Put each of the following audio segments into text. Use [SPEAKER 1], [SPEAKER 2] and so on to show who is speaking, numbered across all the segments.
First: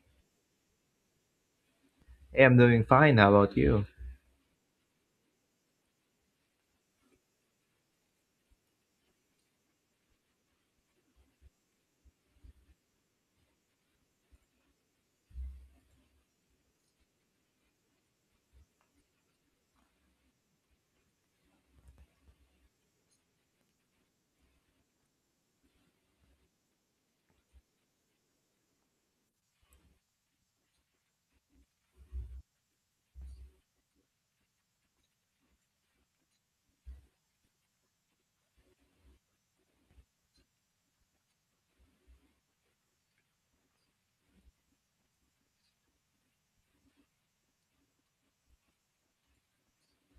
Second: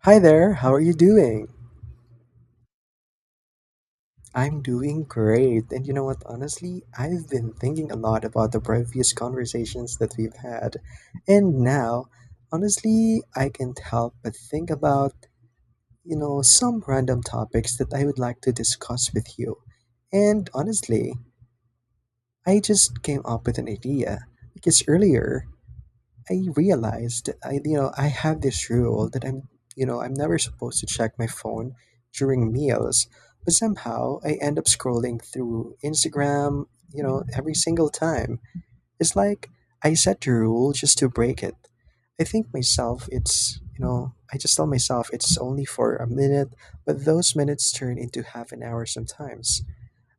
[SPEAKER 1] Hi there, how are you doing?
[SPEAKER 2] I'm doing fine. How about you?
[SPEAKER 1] I'm doing great. And you know what, honestly, I've been thinking a lot about the previous conversations that we've had. And now, honestly, I can't help but think about some random topics that I would like to discuss with you. And honestly, I just came up with an idea because earlier I realized I you know I have this rule that I'm you know I'm never supposed to check my phone during meals, but somehow I end up scrolling through Instagram, every single time. It's like I set the rule just to break it. I think myself it's I just tell myself it's only for a minute, but those minutes turn into half an hour sometimes.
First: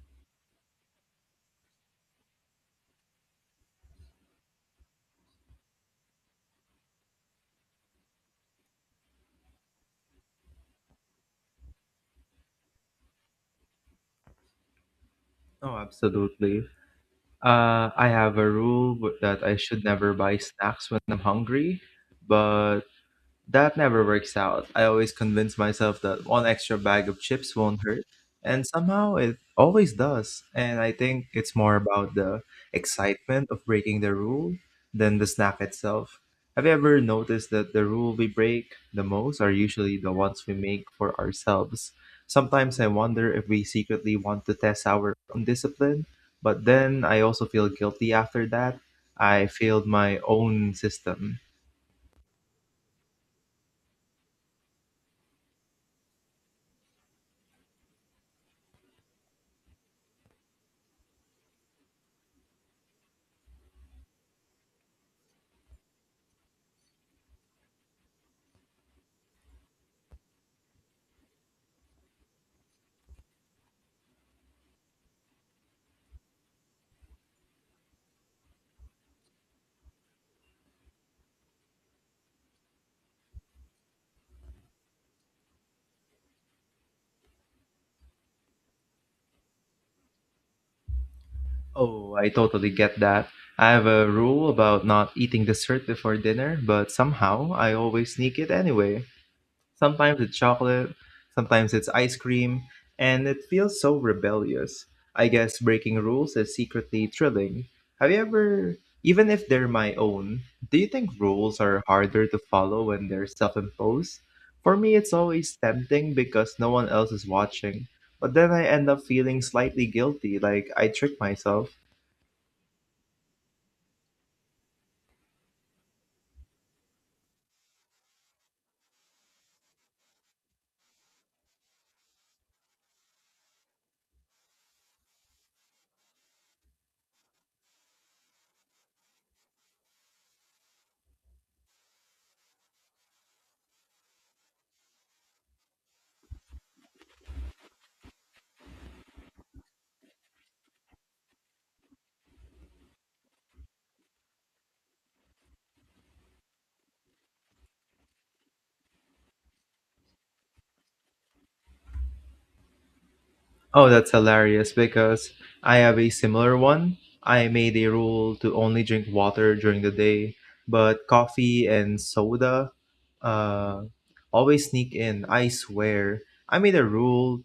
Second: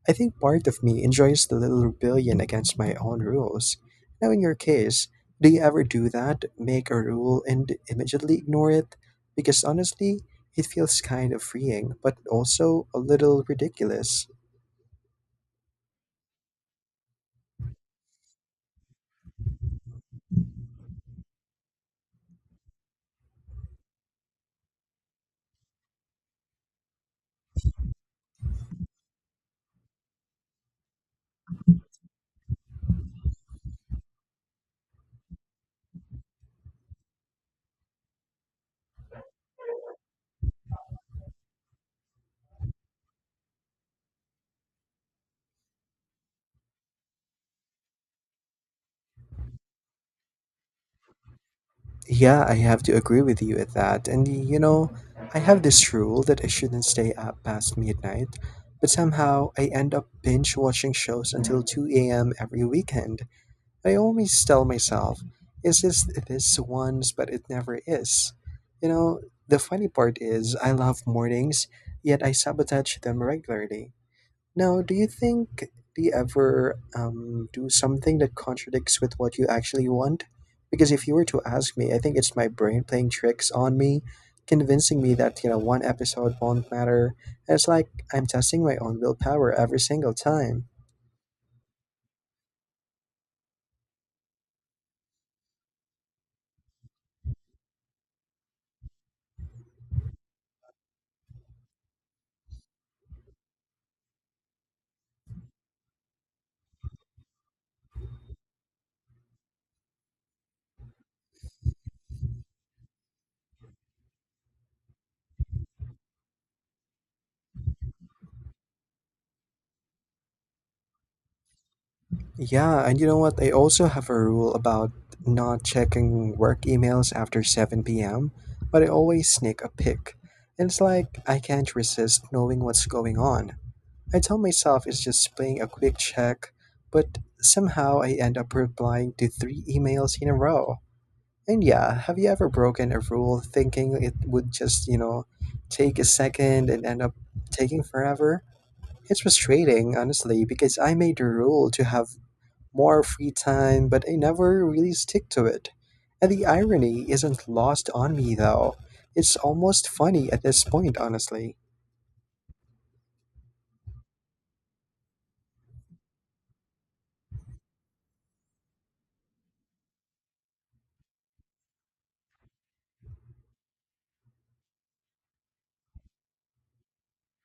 [SPEAKER 1] I think part of me enjoys the little rebellion against my own rules. Now, in your case, do you ever do that? Make a rule and immediately ignore it? Because honestly, it feels kind of freeing, but also a little ridiculous.
[SPEAKER 2] No, absolutely. I have a rule that I should never buy snacks when I'm hungry, but That never works out. I always convince myself that one extra bag of chips won't hurt, and somehow it always does. And I think it's more about the excitement of breaking the rule than the snack itself. Have you ever noticed that the rule we break the most are usually the ones we make for ourselves? Sometimes I wonder if we secretly want to test our own discipline, but then I also feel guilty after that. I failed my own system.
[SPEAKER 1] Yeah, I have to agree with you at that. And you know, I have this rule that I shouldn't stay up past midnight, but somehow I end up binge watching shows until 2 a.m. every weekend. I always tell myself, is this once, but it never is. You know, the funny part is, I love mornings, yet I sabotage them regularly. Now, do you ever do something that contradicts with what you actually want? Because if you were to ask me, I think it's my brain playing tricks on me, convincing me that one episode won't matter. And it's like I'm testing my own willpower every single time.
[SPEAKER 2] Oh, I totally get that. I have a rule about not eating dessert before dinner, but somehow I always sneak it anyway. Sometimes it's chocolate, sometimes it's ice cream, and it feels so rebellious. I guess breaking rules is secretly thrilling. Have you ever, even if they're my own, do you think rules are harder to follow when they're self imposed? For me, it's always tempting because no one else is watching, but then I end up feeling slightly guilty, like I tricked myself.
[SPEAKER 1] Yeah, and you know what? I also have a rule about not checking work emails after 7 p.m., but I always sneak a pic. And it's like I can't resist knowing what's going on. I tell myself it's just playing a quick check, but somehow I end up replying to three emails in a row. And yeah, have you ever broken a rule thinking it would just take a second and end up taking forever? It's frustrating, honestly, because I made a rule to have more free time, but I never really stick to it. And the irony isn't lost on me, though. It's almost funny at this point, honestly.
[SPEAKER 2] Oh, that's hilarious because I have a similar one. I made a rule to only drink water during the day, but coffee and soda uh, always sneak in. I swear. I made a rule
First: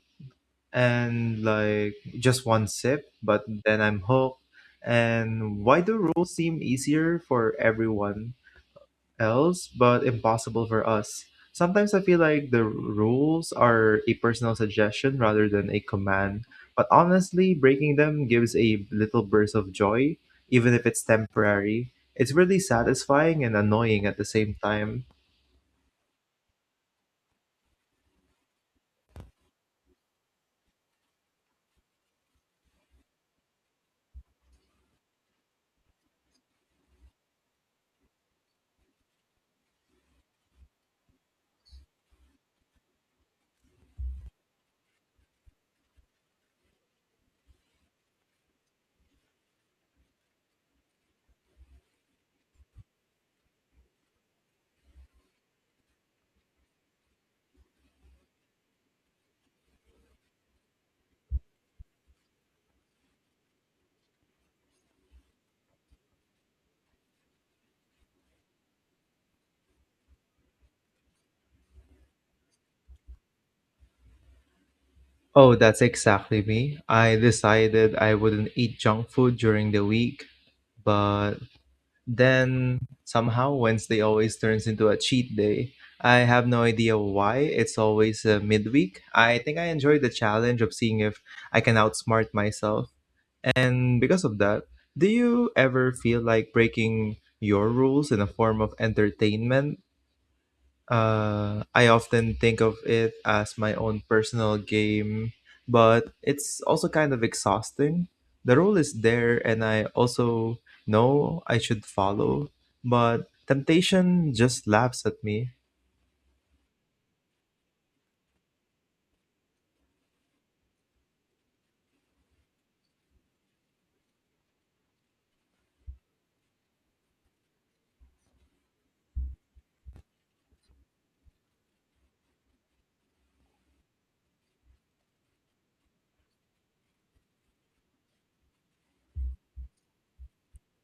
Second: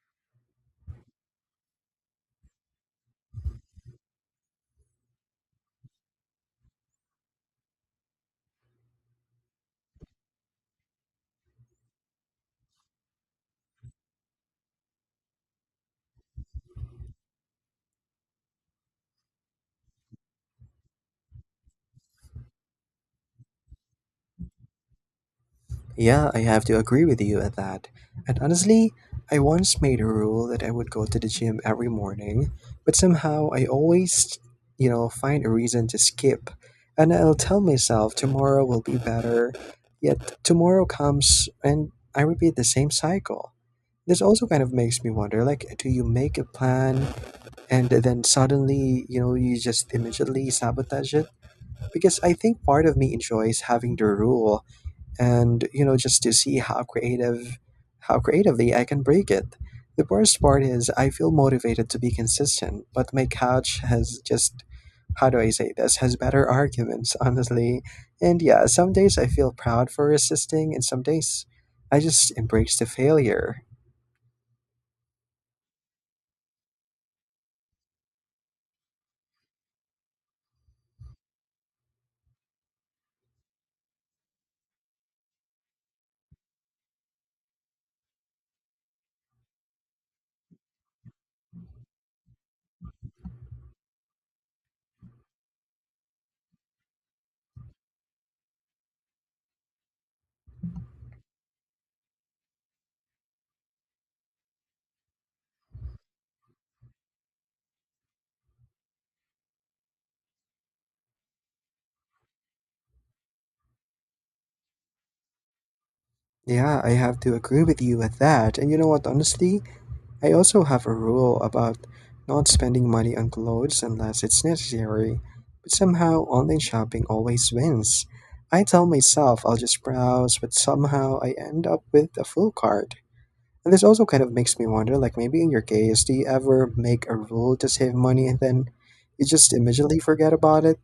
[SPEAKER 2] and like just one sip, but then I'm hooked. And why do rules seem easier for everyone else, but impossible for us? Sometimes I feel like the rules are a personal suggestion rather than a command, but honestly, breaking them gives a little burst of joy, even if it's temporary. It's really satisfying and annoying at the same time.
[SPEAKER 1] Yeah, I have to agree with you at that. And honestly, I once made a rule that I would go to the gym every morning, but somehow I always find a reason to skip. And I'll tell myself tomorrow will be better, yet tomorrow comes and I repeat the same cycle. This also kind of makes me wonder, like, do you make a plan and then suddenly you just immediately sabotage it? Because I think part of me enjoys having the rule and just to see how creatively I can break it. The worst part is I feel motivated to be consistent, but my couch has, just, how do I say this, has better arguments, honestly. And yeah, some days I feel proud for resisting, and some days I just embrace the failure.
[SPEAKER 2] Oh, that's exactly me. I decided I wouldn't eat junk food during the week, but Then somehow Wednesday always turns into a cheat day. I have no idea why. It's always midweek. I think I enjoy the challenge of seeing if I can outsmart myself. And because of that, do you ever feel like breaking your rules in a form of entertainment? I often think of it as my own personal game, but it's also kind of exhausting. The rule is there, and I also know I should follow, but temptation just laughs at me.
[SPEAKER 1] Yeah, I have to agree with you with that. And you know what, honestly, I also have a rule about not spending money on clothes unless it's necessary. But somehow, online shopping always wins. I tell myself I'll just browse, but somehow I end up with a full cart. And this also kind of makes me wonder, like maybe in your case, do you ever make a rule to save money and then you just immediately forget about it?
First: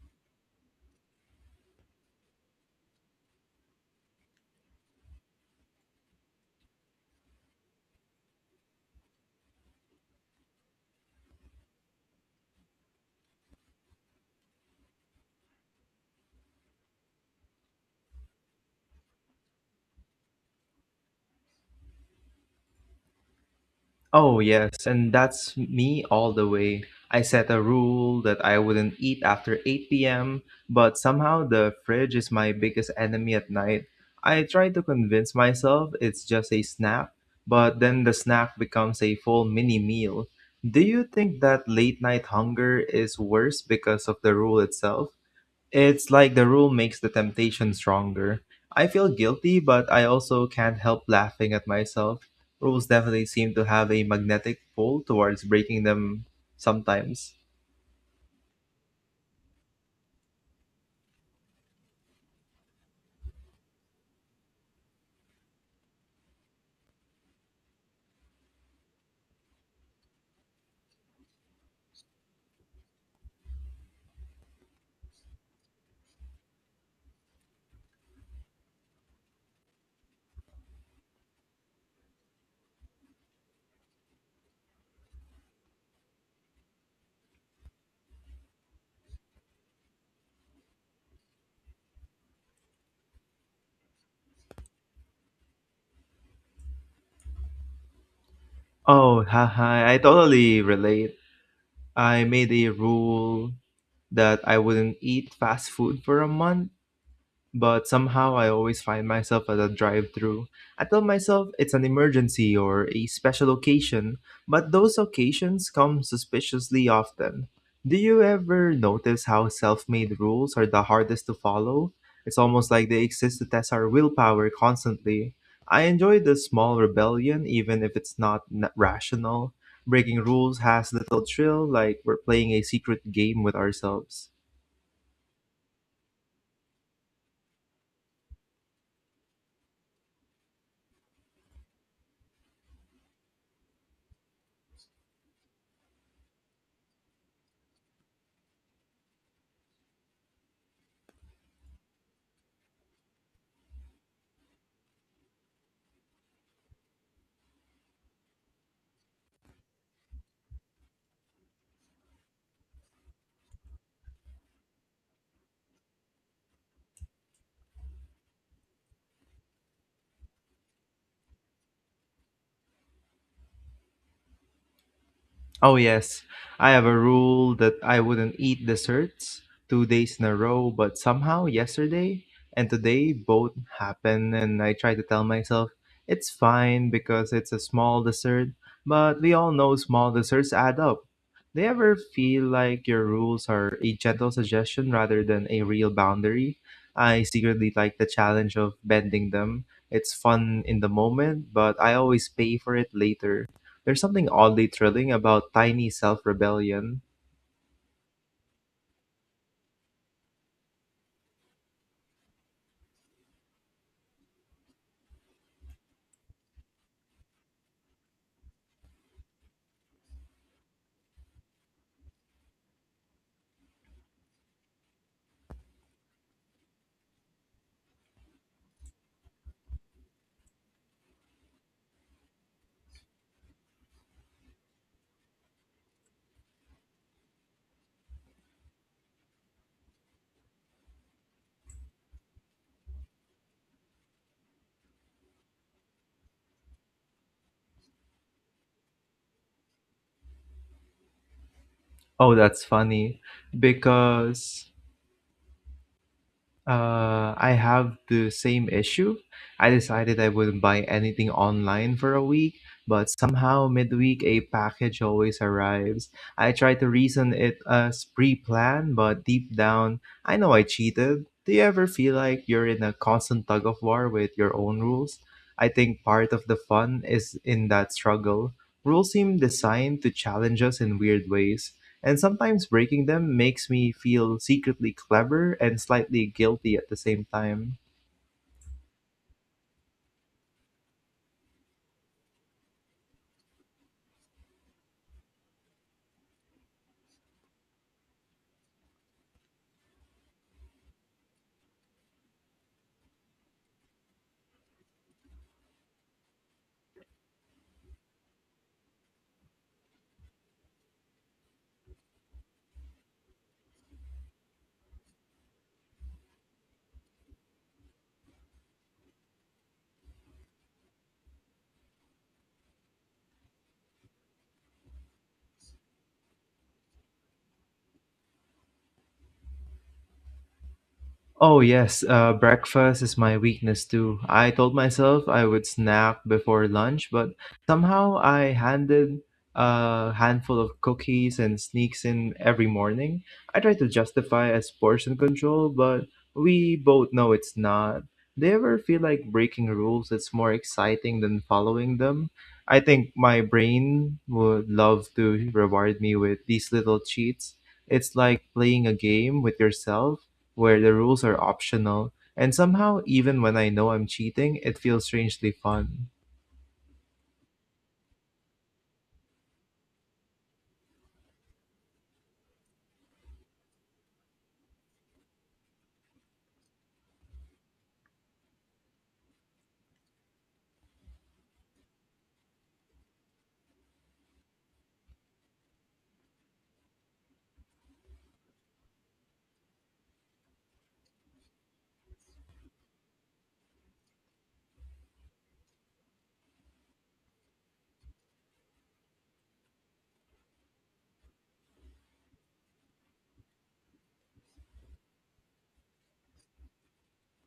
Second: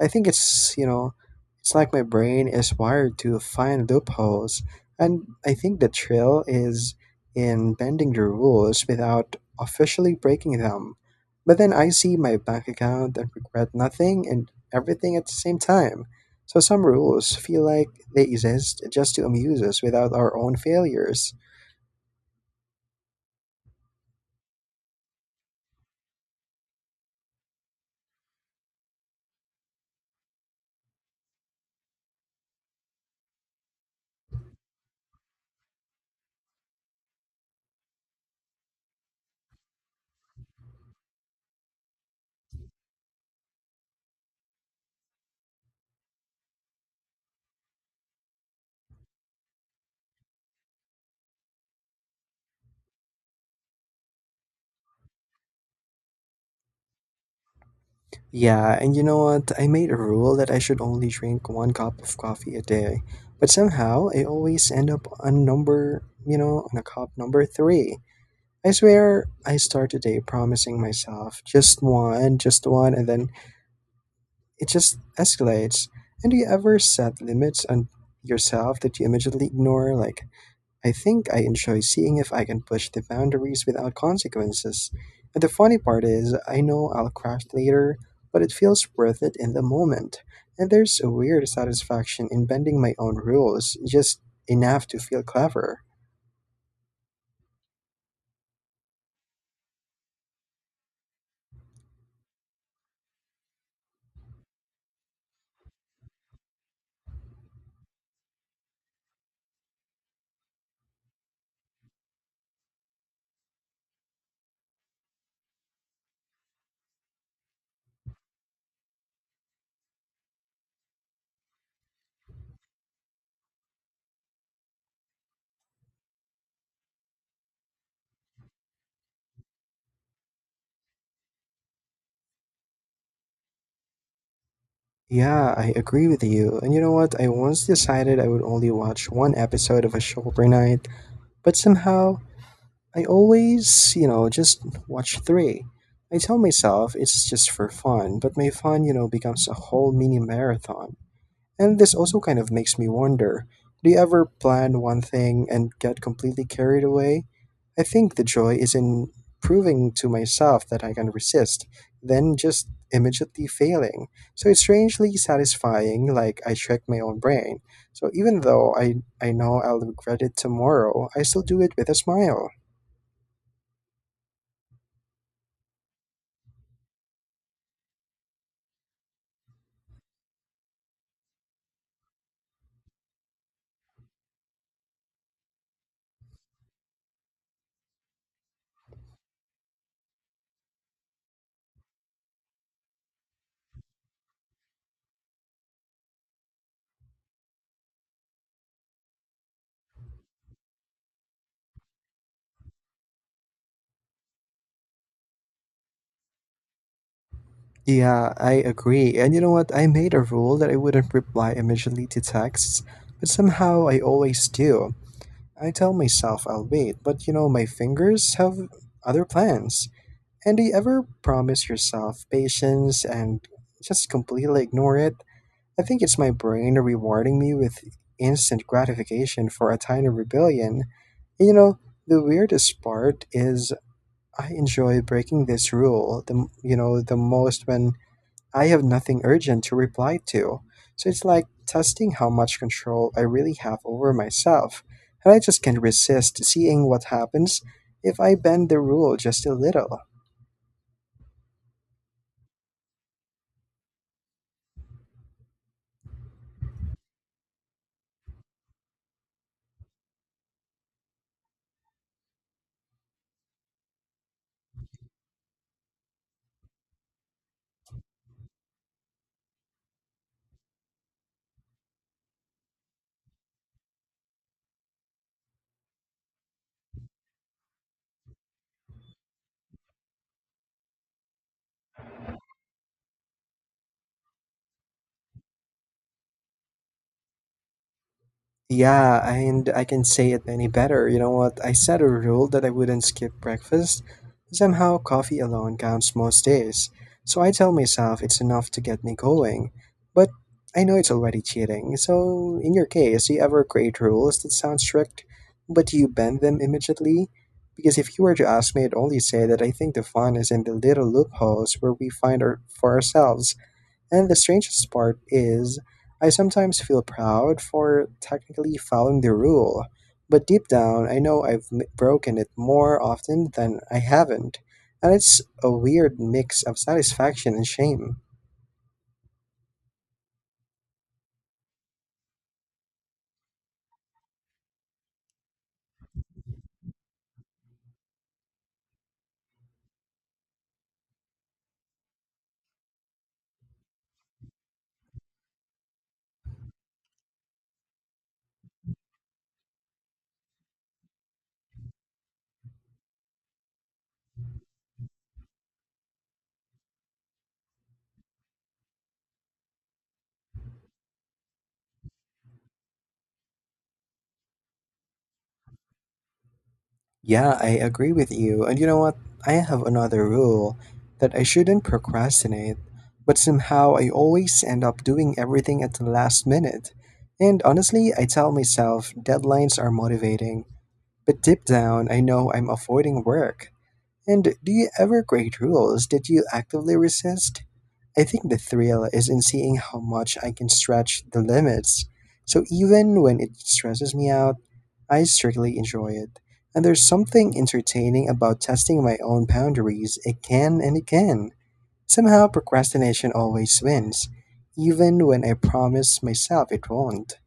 [SPEAKER 1] I think it's like my brain is wired to find loopholes. And I think the thrill is in bending the rules without officially breaking them. But then I see my bank account and regret nothing and everything at the same time. So some rules feel like they exist just to amuse us without our own failures.
[SPEAKER 2] Oh, yes, and that's me all the way. I set a rule that I wouldn't eat after 8 p.m., but somehow the fridge is my biggest enemy at night. I try to convince myself it's just a snack, but then the snack becomes a full mini meal. Do you think that late night hunger is worse because of the rule itself? It's like the rule makes the temptation stronger. I feel guilty, but I also can't help laughing at myself. Rules definitely seem to have a magnetic pull towards breaking them sometimes.
[SPEAKER 1] Yeah, and you know what? I made a rule that I should only drink one cup of coffee a day, but somehow I always end up on a cup number three. I swear I start the day promising myself just one, and then it just escalates. And do you ever set limits on yourself that you immediately ignore? Like, I think I enjoy seeing if I can push the boundaries without consequences. And the funny part is, I know I'll crash later, but it feels worth it in the moment. And there's a weird satisfaction in bending my own rules, just enough to feel clever.
[SPEAKER 2] Oh, haha, I totally relate. I made a rule that I wouldn't eat fast food for a month but somehow I always find myself at a drive through. I tell myself it's an emergency or a special occasion, but those occasions come suspiciously often. Do you ever notice how self made rules are the hardest to follow? It's almost like they exist to test our willpower constantly. I enjoy the small rebellion, even if it's not rational. Breaking rules has little thrill, like we're playing a secret game with ourselves.
[SPEAKER 1] Yeah, I agree with you. And you know what? I once decided I would only watch one episode of a show per night, but somehow I always just watch three. I tell myself it's just for fun, but my fun becomes a whole mini marathon. And this also kind of makes me wonder, do you ever plan one thing and get completely carried away? I think the joy is in proving to myself that I can resist, then just immediately failing. So it's strangely satisfying, like I trick my own brain. So even though I know I'll regret it tomorrow, I still do it with a smile.
[SPEAKER 2] Oh yes, I have a rule that I wouldn't eat desserts 2 days in a row, but somehow yesterday and today both happen, and I try to tell myself it's fine because it's a small dessert, but we all know small desserts add up. Do you ever feel like your rules are a gentle suggestion rather than a real boundary? I secretly like the challenge of bending them. It's fun in the moment, but I always pay for it later. There's something oddly thrilling about tiny self rebellion.
[SPEAKER 1] Yeah, I agree. And you know what? I made a rule that I wouldn't reply immediately to texts, but somehow I always do. I tell myself I'll wait, but my fingers have other plans. And do you ever promise yourself patience and just completely ignore it? I think it's my brain rewarding me with instant gratification for a tiny rebellion. And the weirdest part is I enjoy breaking this rule, the, m- you know, the most when I have nothing urgent to reply to, so it's like testing how much control I really have over myself, and I just can't resist seeing what happens if I bend the rule just a little.
[SPEAKER 2] Oh, that's funny. Because I have the same issue. I decided I wouldn't buy anything online for a week, but somehow midweek a package always arrives. I tried to reason it as pre-planned, but deep down, I know I cheated. Do you ever feel like you're in a constant tug of war with your own rules? I think part of the fun is in that struggle. Rules seem designed to challenge us in weird ways. And sometimes breaking them makes me feel secretly clever and slightly guilty at the same time.
[SPEAKER 1] Yeah, and I can say it any better. You know what? I set a rule that I wouldn't skip breakfast. Somehow, coffee alone counts most days. So I tell myself it's enough to get me going. But I know it's already cheating. So, in your case, do you ever create rules that sound strict, but you bend them immediately? Because if you were to ask me, I'd only say that I think the fun is in the little loopholes where we find for ourselves. And the strangest part is, I sometimes feel proud for technically following the rule, but deep down I know I've broken it more often than I haven't, and it's a weird mix of satisfaction and shame.
[SPEAKER 2] Oh, yes, breakfast is my weakness too. I told myself I would snack before lunch, but somehow I handed a handful of cookies and sneaks in every morning. I try to justify as portion control, but we both know it's not. Do you ever feel like breaking rules is more exciting than following them? I think my brain would love to reward me with these little cheats. It's like playing a game with yourself where the rules are optional, and somehow, even when I know I'm cheating, it feels strangely fun.
[SPEAKER 1] Yeah, I agree with you, and you know what? I have another rule that I shouldn't procrastinate, but somehow I always end up doing everything at the last minute. And honestly, I tell myself deadlines are motivating. But deep down, I know I'm avoiding work. And do you ever create rules that you actively resist? I think the thrill is in seeing how much I can stretch the limits. So even when it stresses me out, I strictly enjoy it. And there's something entertaining about testing my own boundaries again and again. Somehow, procrastination always wins, even when I promise myself it won't.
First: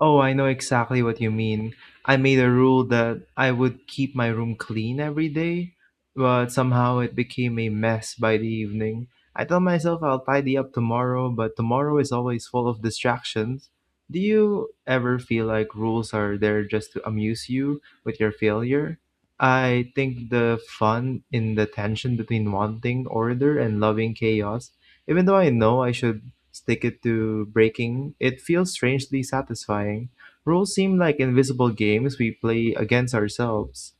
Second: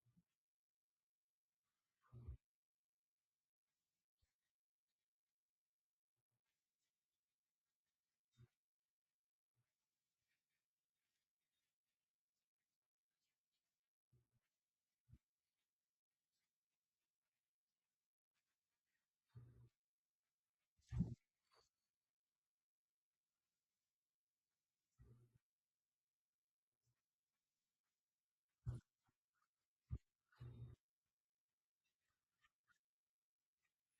[SPEAKER 2] Oh, I know exactly what you mean. I made a rule that I would keep my room clean every day, but somehow it became a mess by the evening. I tell myself I'll tidy up tomorrow, but tomorrow is always full of distractions. Do you ever feel like rules are there just to amuse you with your failure? I think the fun in the tension between wanting order and loving chaos, even though I know I should stick it to breaking, it feels strangely satisfying. Rules seem like invisible games we play against ourselves.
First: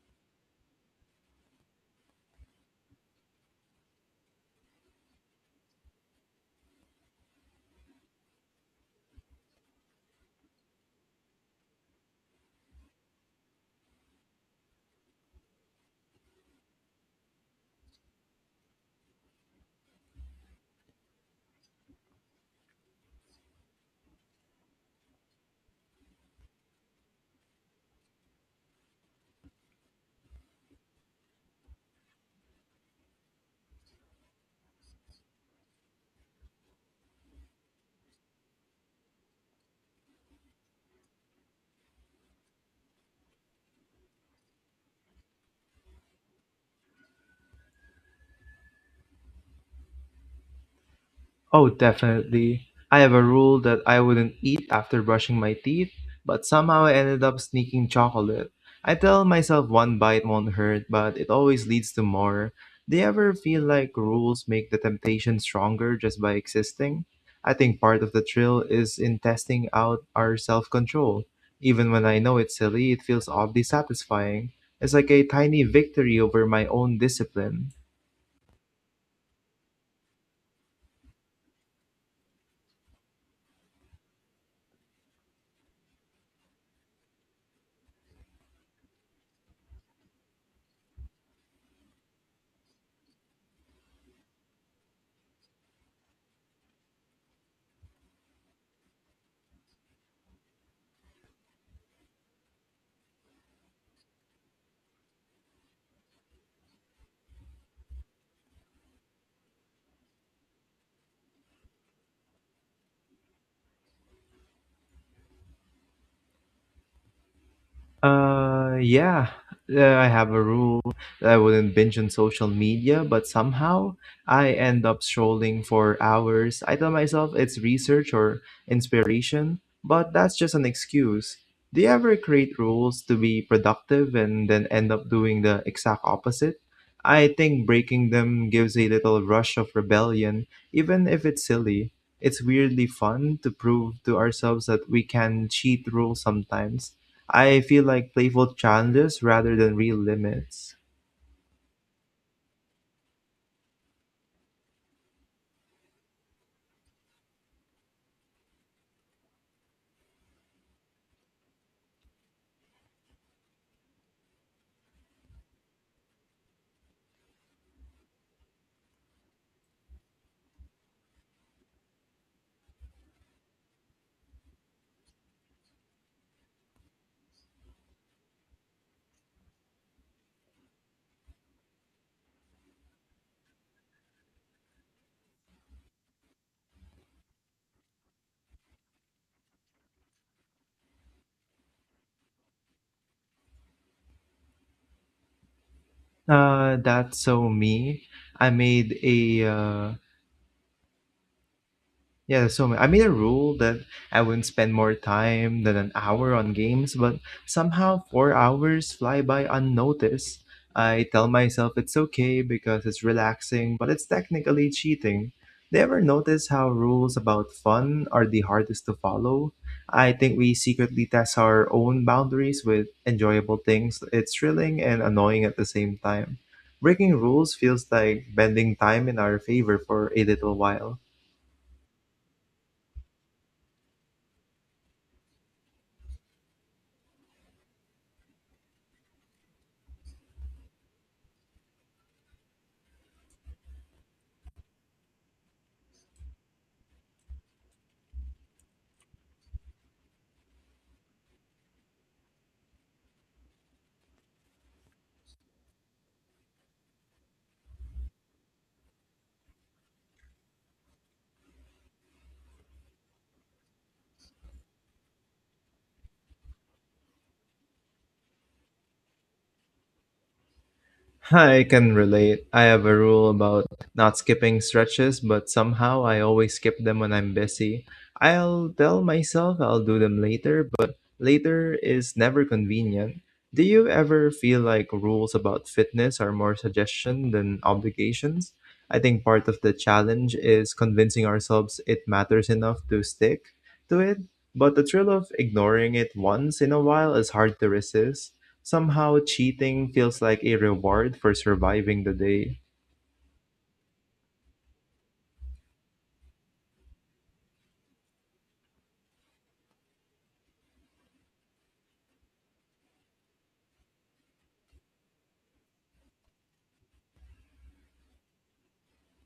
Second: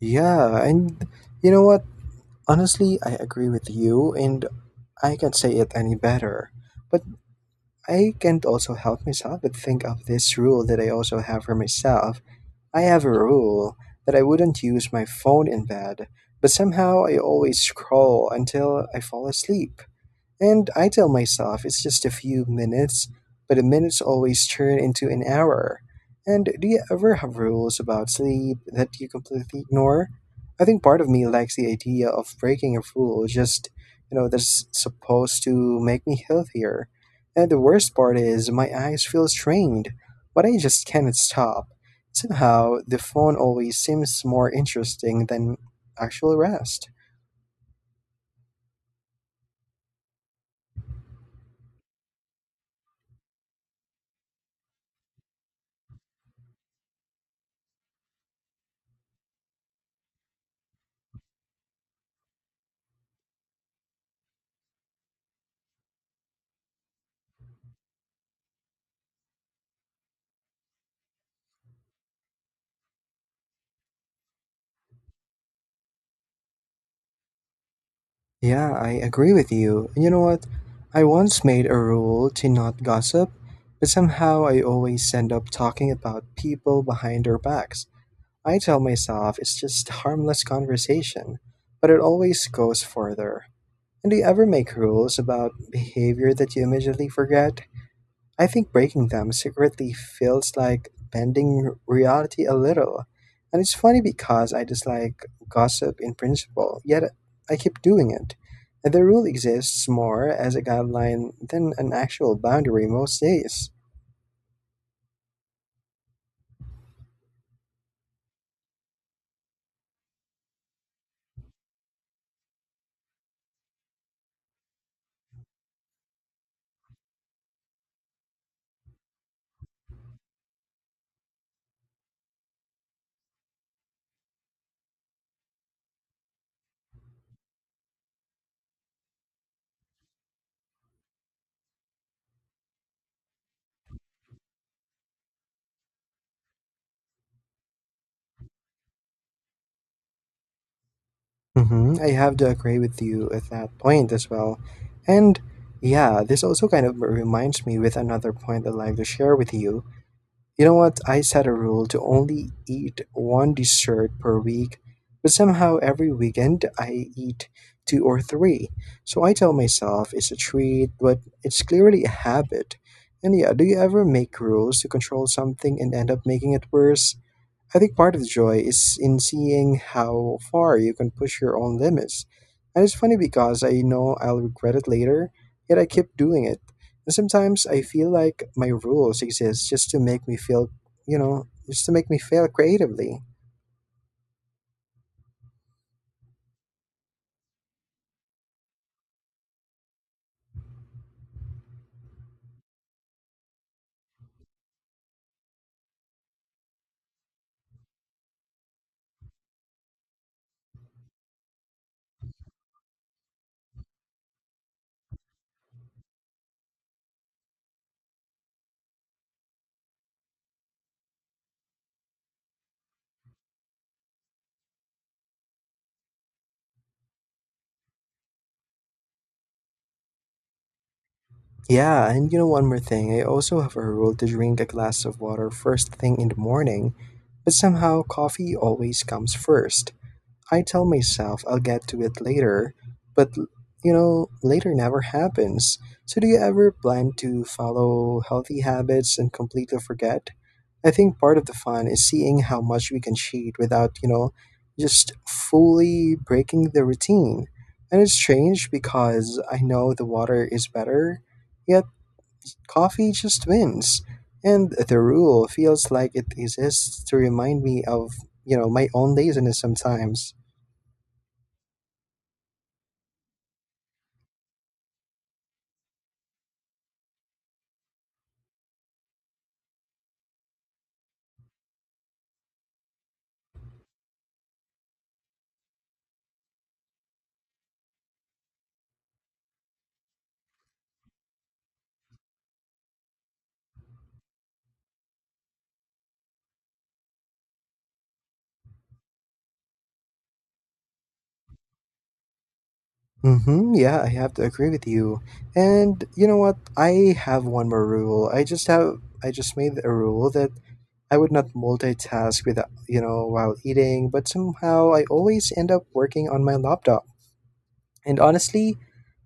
[SPEAKER 1] Yeah, and you know what? Honestly, I agree with you, and I can't say it any better. But I can't also help myself but think of this rule that I also have for myself. I have a rule that I wouldn't use my phone in bed, but somehow I always scroll until I fall asleep. And I tell myself it's just a few minutes, but the minutes always turn into an hour. And do you ever have rules about sleep that you completely ignore? I think part of me likes the idea of breaking a rule just that's supposed to make me healthier. And the worst part is my eyes feel strained, but I just cannot stop. Somehow, the phone always seems more interesting than actual rest.
[SPEAKER 2] Oh, definitely. I have a rule that I wouldn't eat after brushing my teeth, but somehow I ended up sneaking chocolate. I tell myself one bite won't hurt, but it always leads to more. Do you ever feel like rules make the temptation stronger just by existing? I think part of the thrill is in testing out our self control. Even when I know it's silly, it feels oddly satisfying. It's like a tiny victory over my own discipline.
[SPEAKER 1] Yeah, I agree with you. You know what? I once made a rule to not gossip, but somehow I always end up talking about people behind their backs. I tell myself it's just harmless conversation, but it always goes further. And do you ever make rules about behavior that you immediately forget? I think breaking them secretly feels like bending reality a little. And it's funny because I dislike gossip in principle, yet I keep doing it. And the rule exists more as a guideline than an actual boundary most days.
[SPEAKER 2] Uh, yeah, I have a rule that I wouldn't binge on social media, but somehow I end up scrolling for hours. I tell myself it's research or inspiration, but that's just an excuse. Do you ever create rules to be productive and then end up doing the exact opposite? I think breaking them gives a little rush of rebellion, even if it's silly. It's weirdly fun to prove to ourselves that we can cheat rules sometimes I feel like playful challenges rather than real limits.
[SPEAKER 1] I have to agree with you at that point as well. And yeah, this also kind of reminds me with another point I'd like to share with you. You know what? I set a rule to only eat one dessert per week, but somehow every weekend I eat two or three. So I tell myself it's a treat, but it's clearly a habit. And yeah, do you ever make rules to control something and end up making it worse? I think part of the joy is in seeing how far you can push your own limits. And it's funny because I know I'll regret it later, yet I keep doing it. And sometimes I feel like my rules exist just to make me feel, just to make me fail creatively.
[SPEAKER 2] That's so me. I made a Yeah, there's so ma- I made a rule that I wouldn't spend more time than an hour on games, but somehow 4 hours fly by unnoticed. I tell myself it's okay because it's relaxing, but it's technically cheating. Do you ever notice how rules about fun are the hardest to follow? I think we secretly test our own boundaries with enjoyable things. It's thrilling and annoying at the same time. Breaking rules feels like bending time in our favor for a little while.
[SPEAKER 1] Yeah, and you know, one more thing. I also have a rule to drink a glass of water first thing in the morning, but somehow coffee always comes first. I tell myself I'll get to it later, but later never happens. So, do you ever plan to follow healthy habits and completely forget? I think part of the fun is seeing how much we can cheat without just fully breaking the routine. And it's strange because I know the water is better, yet coffee just wins. And the rule feels like it exists to remind me of my own laziness sometimes.
[SPEAKER 2] I can relate. I have a rule about not skipping stretches, but somehow I always skip them when I'm busy. I'll tell myself I'll do them later, but later is never convenient. Do you ever feel like rules about fitness are more suggestion than obligations? I think part of the challenge is convincing ourselves it matters enough to stick to it, but the thrill of ignoring it once in a while is hard to resist. Somehow, cheating feels like a reward for surviving the day.
[SPEAKER 1] Mm-hmm. Yeah, I have to agree with you. And you know what? I have one more rule. I just made a rule that I would not multitask with while eating, but somehow I always end up working on my laptop. And honestly,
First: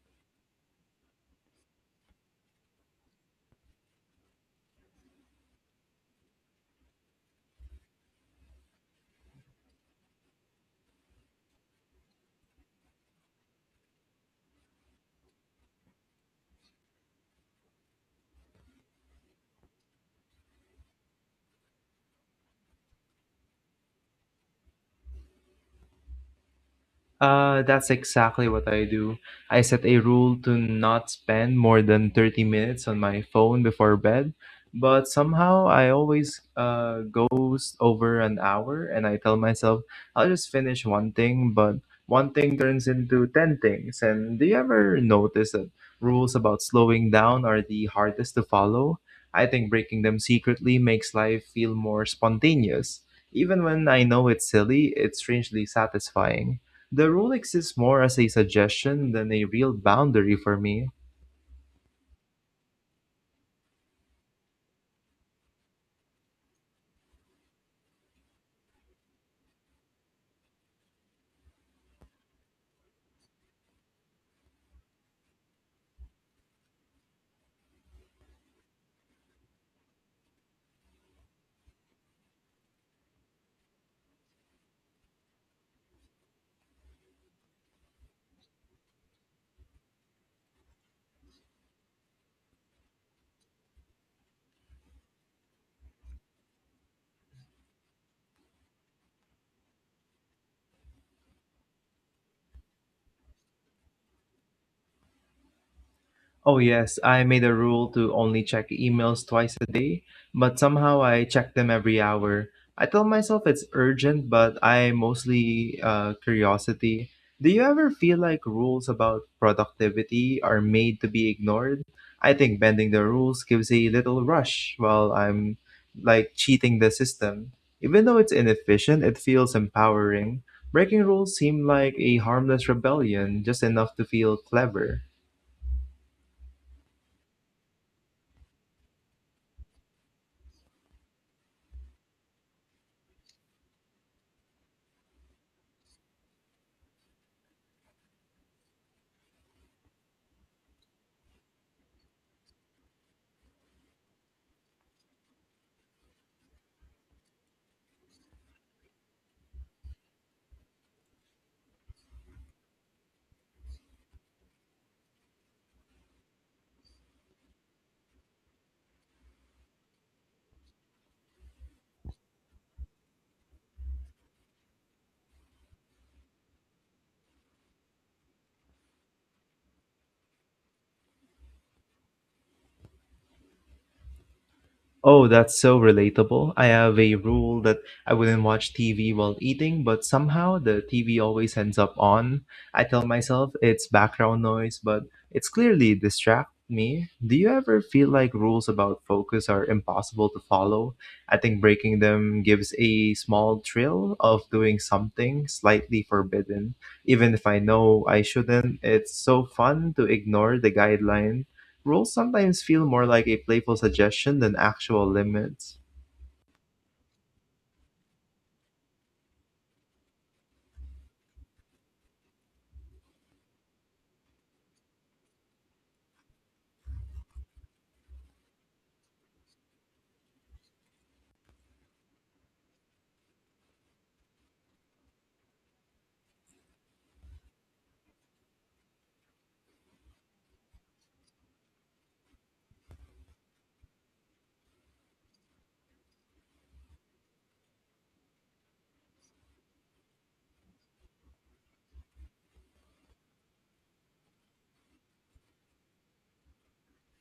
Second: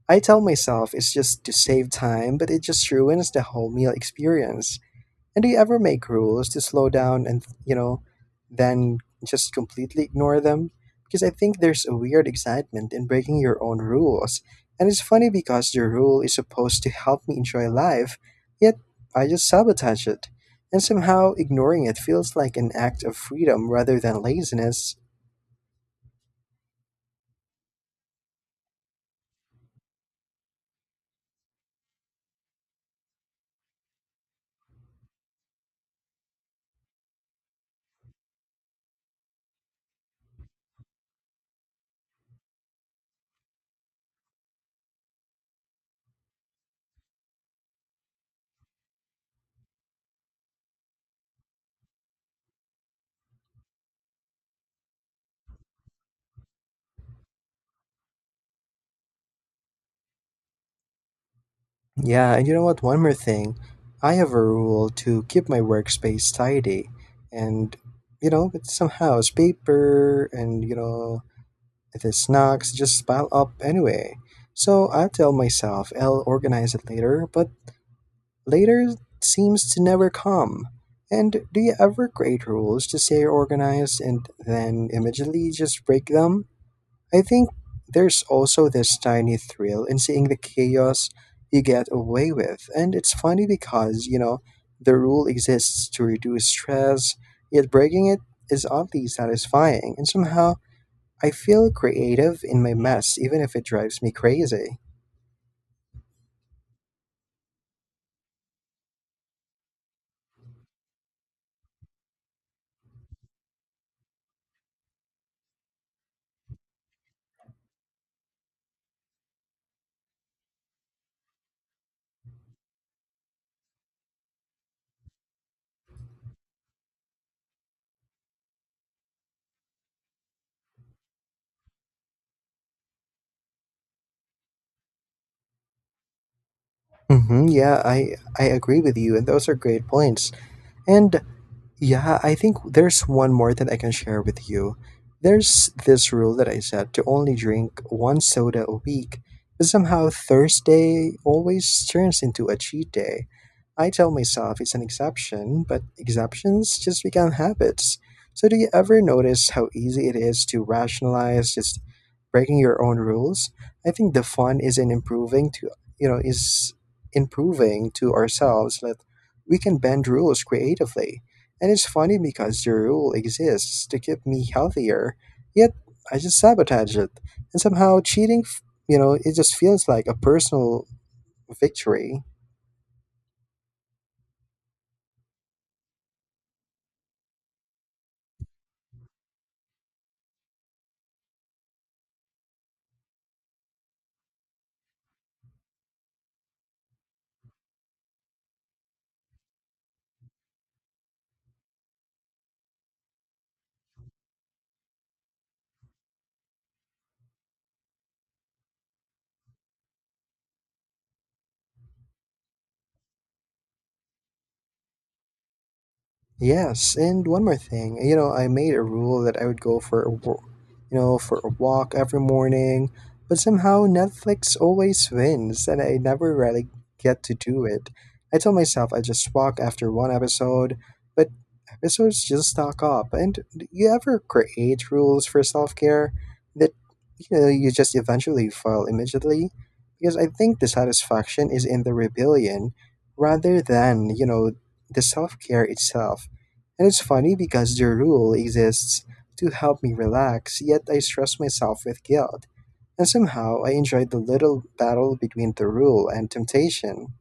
[SPEAKER 1] I tell myself it's just to save time, but it just ruins the whole meal experience. And do you ever make rules to slow down and then just completely ignore them? Because I think there's a weird excitement in breaking your own rules. And it's funny because your rule is supposed to help me enjoy life, yet I just sabotage it. And somehow ignoring it feels like an act of freedom rather than laziness.
[SPEAKER 2] That's exactly what I do. I set a rule to not spend more than 30 minutes on my phone before bed, but somehow I always goes over an hour and I tell myself I'll just finish one thing, but one thing turns into 10 things. And do you ever notice that rules about slowing down are the hardest to follow? I think breaking them secretly makes life feel more spontaneous. Even when I know it's silly, it's strangely satisfying. The rule exists more as a suggestion than a real boundary for me.
[SPEAKER 1] Yeah, and you know what? One more thing. I have a rule to keep my workspace tidy. And it's some house paper and if the snacks just pile up anyway. So I tell myself I'll organize it later, but later seems to never come. And do you ever create rules to say organized and then immediately just break them? I think there's also this tiny thrill in seeing the chaos you get away with. And it's funny because the rule exists to reduce stress, yet breaking it is oddly satisfying. And somehow, I feel creative in my mess, even if it drives me crazy.
[SPEAKER 2] Oh, yes, I made a rule to only check emails twice a day, but somehow I check them every hour. I tell myself it's urgent, but I mostly curiosity. Do you ever feel like rules about productivity are made to be ignored? I think bending the rules gives a little rush while I'm like cheating the system. Even though it's inefficient, it feels empowering. Breaking rules seem like a harmless rebellion, just enough to feel clever.
[SPEAKER 1] Hmm, yeah, I agree with you, and those are great points. And yeah, I think there's one more that I can share with you. There's this rule that I set to only drink one soda a week. But somehow, Thursday always turns into a cheat day. I tell myself it's an exception, but exceptions just become habits. So, do you ever notice how easy it is to rationalize just breaking your own rules. I think the fun is in improving to you know is improving to ourselves that we can bend rules creatively. And it's funny because the rule exists to keep me healthier, yet I just sabotage it. And somehow cheating, it just feels like a personal victory.
[SPEAKER 2] Oh, that's so relatable. I have a rule that I wouldn't watch TV while eating, but somehow the TV always ends up on. I tell myself it's background noise, but it's clearly distract me. Do you ever feel like rules about focus are impossible to follow? I think breaking them gives a small thrill of doing something slightly forbidden. Even if I know I shouldn't, it's so fun to ignore the guideline. Rules sometimes feel more like a playful suggestion than actual limits.
[SPEAKER 1] Yes, and one more thing. You know, I made a rule that I would go for a wa- you know, for a walk every morning, but somehow Netflix always wins and I never really get to do it. I tell myself I just walk after one episode, but episodes just stack up. And do you ever create rules for self-care that you just eventually fail immediately? Because I think the satisfaction is in the rebellion rather than the self-care itself. And it's funny because the rule exists to help me relax, yet I stress myself with guilt. And somehow I enjoyed the little battle between the rule and temptation.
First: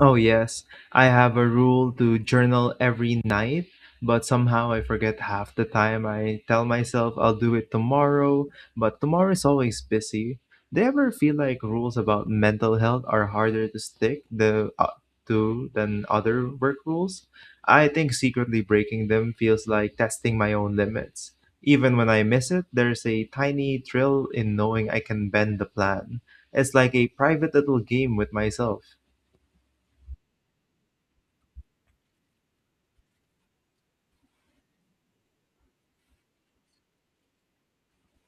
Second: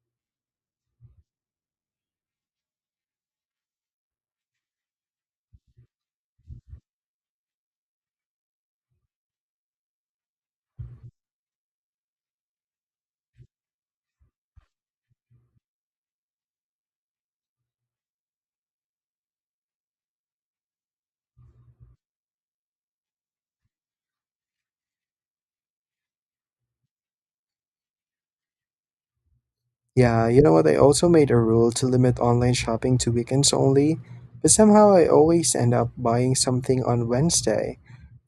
[SPEAKER 2] Oh, yes. I have a rule to journal every night, but somehow I forget half the time. I tell myself I'll do it tomorrow, but tomorrow is always busy. Do you ever feel like rules about mental health are harder to stick to than other work rules? I think secretly breaking them feels like testing my own limits. Even when I miss it, there's a tiny thrill in knowing I can bend the plan. It's like a private little game with myself.
[SPEAKER 1] Yeah, you know what? I also made a rule to limit online shopping to weekends only, but somehow I always end up buying something on Wednesday.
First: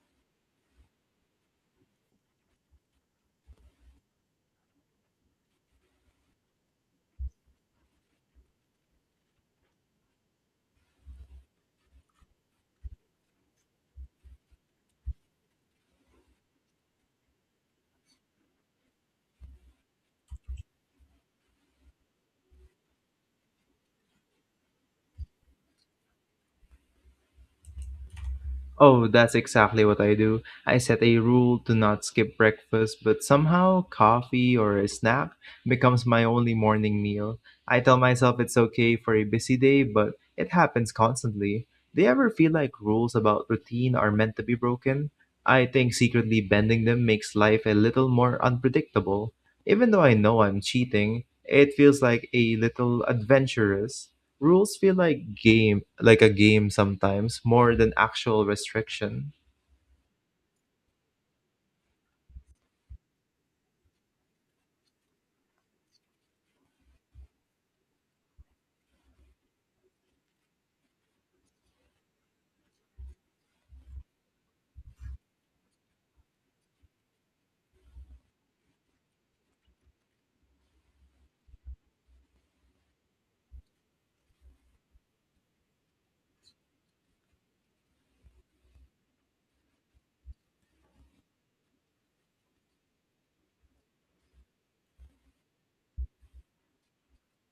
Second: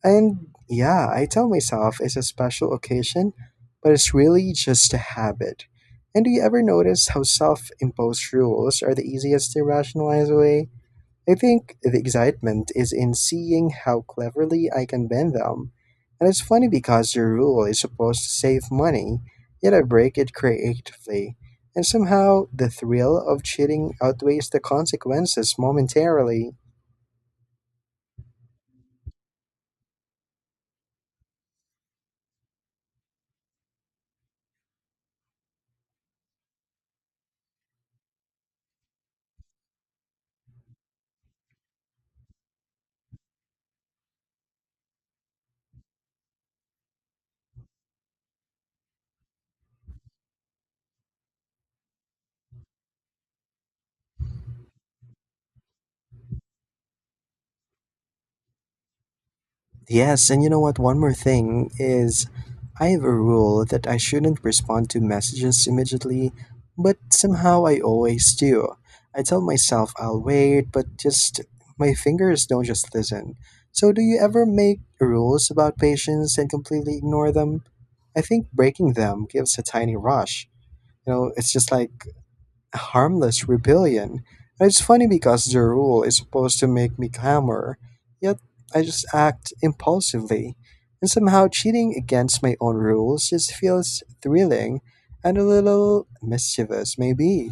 [SPEAKER 1] And yeah, I tell myself it's a special occasion, but it's really just a habit. And do you ever notice how self imposed rules are the easiest to rationalize away? I think the excitement is in seeing how cleverly I can bend them. And it's funny because the rule is supposed to save money, yet I break it creatively. And somehow the thrill of cheating outweighs the consequences momentarily.
[SPEAKER 2] Oh, that's exactly what I do. I set a rule to not skip breakfast, but somehow coffee or a snack becomes my only morning meal. I tell myself it's okay for a busy day, but it happens constantly. Do you ever feel like rules about routine are meant to be broken? I think secretly bending them makes life a little more unpredictable. Even though I know I'm cheating, it feels like a little adventurous. Rules feel like game like a game sometimes more than actual restriction.
[SPEAKER 1] Yes, and you know what? One more thing is I have a rule that I shouldn't respond to messages immediately, but somehow I always do. I tell myself I'll wait, but just my fingers don't just listen. So, do you ever make rules about patience and completely ignore them? I think breaking them gives a tiny rush. You know, it's just like harmless rebellion. And it's funny because the rule is supposed to make me calmer, yet I just act impulsively. And somehow cheating against my own rules just feels thrilling and a little mischievous, maybe.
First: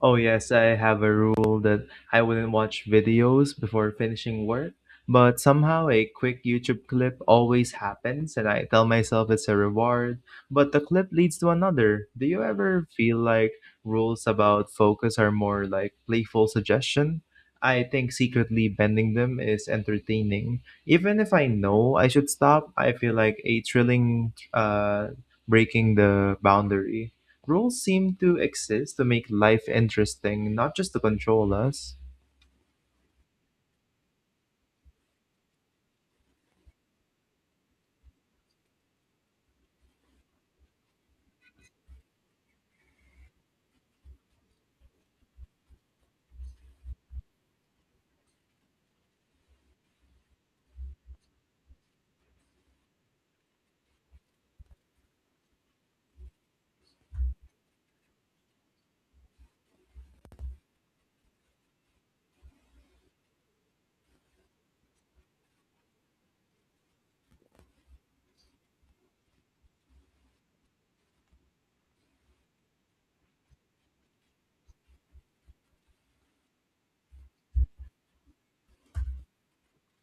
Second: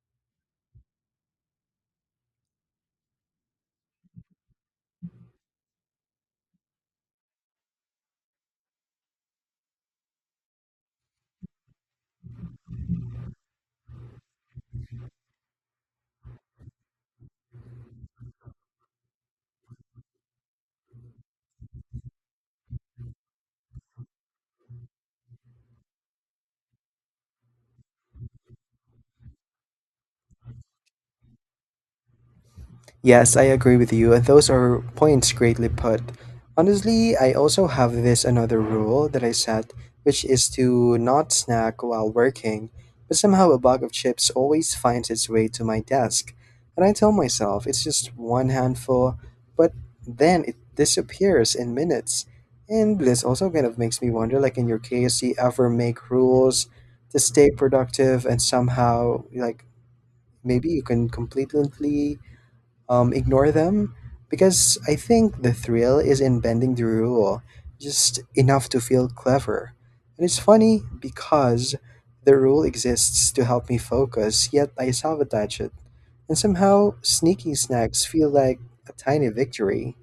[SPEAKER 2] Oh yes, I have a rule that I wouldn't watch videos before finishing work, but somehow a quick YouTube clip always happens and I tell myself it's a reward, but the clip leads to another. Do you ever feel like rules about focus are more like playful suggestion? I think secretly bending them is entertaining. Even if I know I should stop, I feel like a thrilling breaking the boundary. Rules seem to exist to make life interesting, not just to control us.
[SPEAKER 1] Yes, I agree with you, and those are points greatly put. Honestly, I also have this another rule that I set, which is to not snack while working, but somehow a bag of chips always finds its way to my desk. And I tell myself it's just one handful, but then it disappears in minutes. And this also kind of makes me wonder like in your case, do you ever make rules to stay productive and somehow like maybe you can completely ignore them because I think the thrill is in bending the rule just enough to feel clever. And it's funny because the rule exists to help me focus, yet I sabotage it. And somehow, sneaky snacks feel like a tiny victory.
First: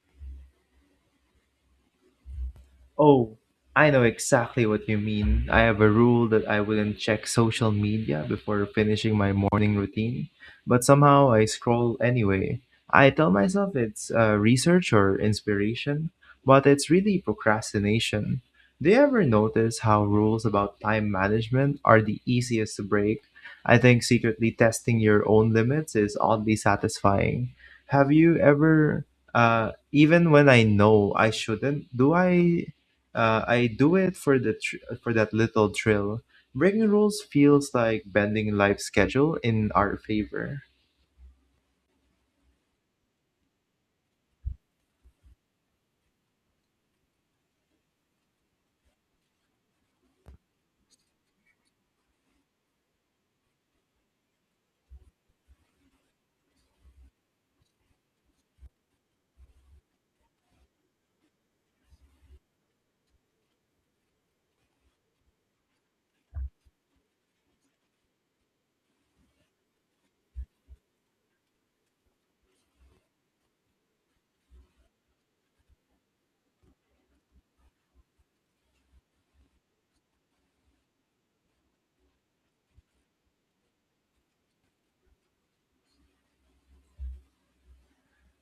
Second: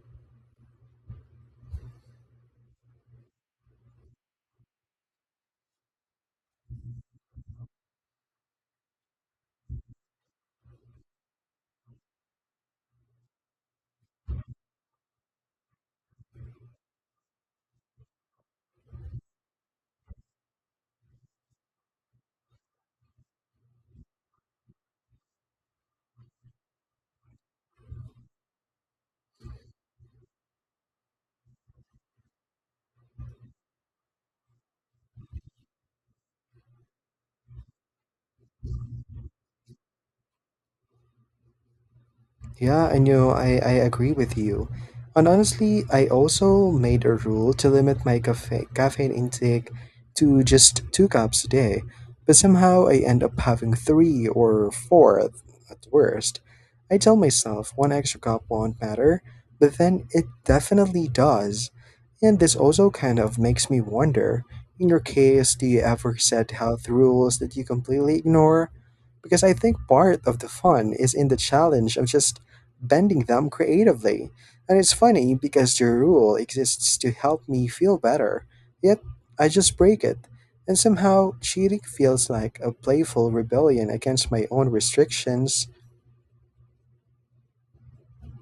[SPEAKER 2] Oh, I know exactly what you mean. I have a rule that I wouldn't check social media before finishing my morning routine, but somehow I scroll anyway. I tell myself it's research or inspiration, but it's really procrastination. Do you ever notice how rules about time management are the easiest to break? I think secretly testing your own limits is oddly satisfying. Have you ever, Even when I know I shouldn't, do I? I do it for for that little thrill. Breaking rules feels like bending life's schedule in our favor.
[SPEAKER 1] Yeah, I know, I agree with you. And honestly, I also made a rule to limit my caffeine intake to just two cups a day, but somehow I end up having three or four at worst. I tell myself one extra cup won't matter, but then it definitely does. And this also kind of makes me wonder in your case, do you ever set health rules that you completely ignore? Because I think part of the fun is in the challenge of just bending them creatively. And it's funny because the rule exists to help me feel better, yet I just break it. And somehow, cheating feels like a playful rebellion against my own restrictions.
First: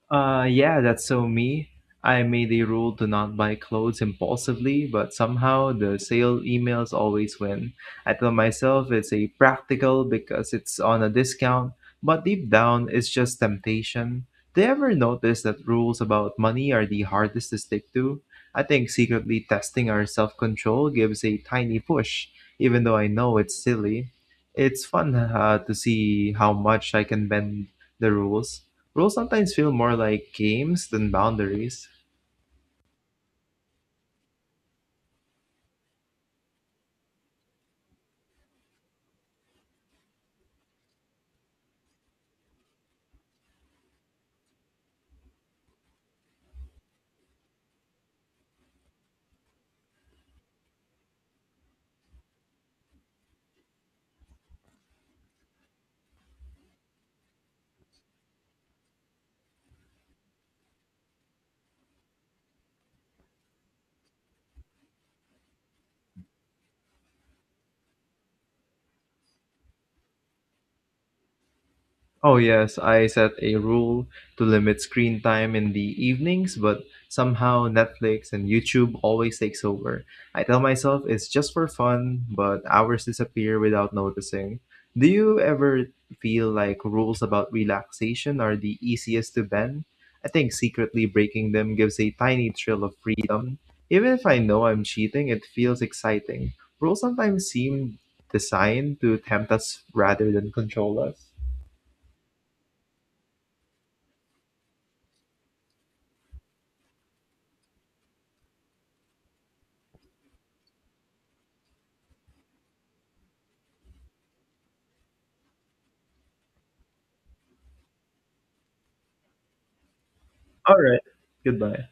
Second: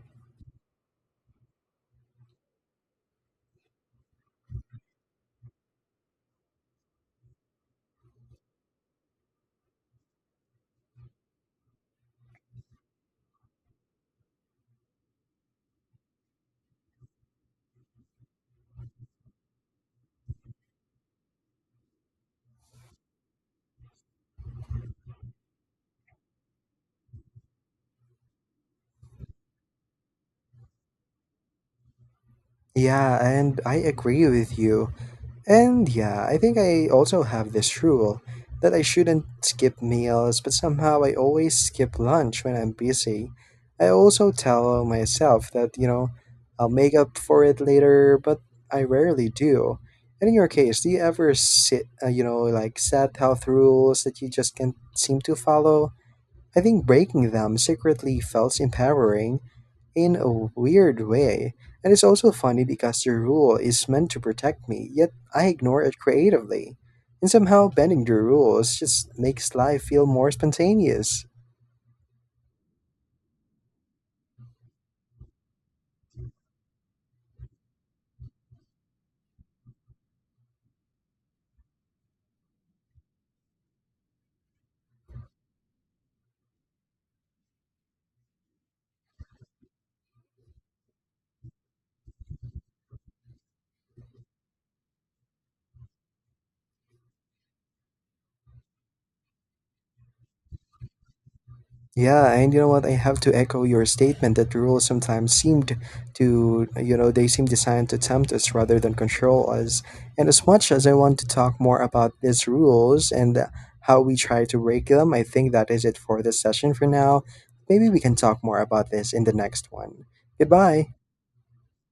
[SPEAKER 2] Yeah, that's so me. I made a rule to not buy clothes impulsively, but somehow the sale emails always win. I tell myself it's a practical because it's on a discount, but deep down it's just temptation. Do you ever notice that rules about money are the hardest to stick to? I think secretly testing our self control gives a tiny push, even though I know it's silly. It's fun to see how much I can bend the rules. Rules sometimes feel more like games than boundaries.
[SPEAKER 1] Yeah, and I agree with you. And yeah, I think I also have this rule that I shouldn't skip meals, but somehow I always skip lunch when I'm busy. I also tell myself that I'll make up for it later, but I rarely do. And in your case, do you ever sit, you know, like set health rules that you just can't seem to follow? I think breaking them secretly felt empowering in a weird way. And it's also funny because the rule is meant to protect me, yet I ignore it creatively. And somehow bending the rules just makes life feel more spontaneous.
[SPEAKER 2] Oh, yes, I set a rule to limit screen time in the evenings, but somehow Netflix and YouTube always takes over. I tell myself it's just for fun, but hours disappear without noticing. Do you ever feel like rules about relaxation are the easiest to bend? I think secretly breaking them gives a tiny thrill of freedom. Even if I know I'm cheating, it feels exciting. Rules sometimes seem designed to tempt us rather than control us.
[SPEAKER 1] Yeah, and you know what? I have to echo your statement that rules sometimes seemed to, you know, they seem designed to tempt us rather than control us. And as much as I want to talk more about these rules and how we try to break them, I think that is it for this session for now. Maybe we can talk more about this in the next one.
[SPEAKER 2] All
[SPEAKER 1] Goodbye.
[SPEAKER 2] right. Goodbye.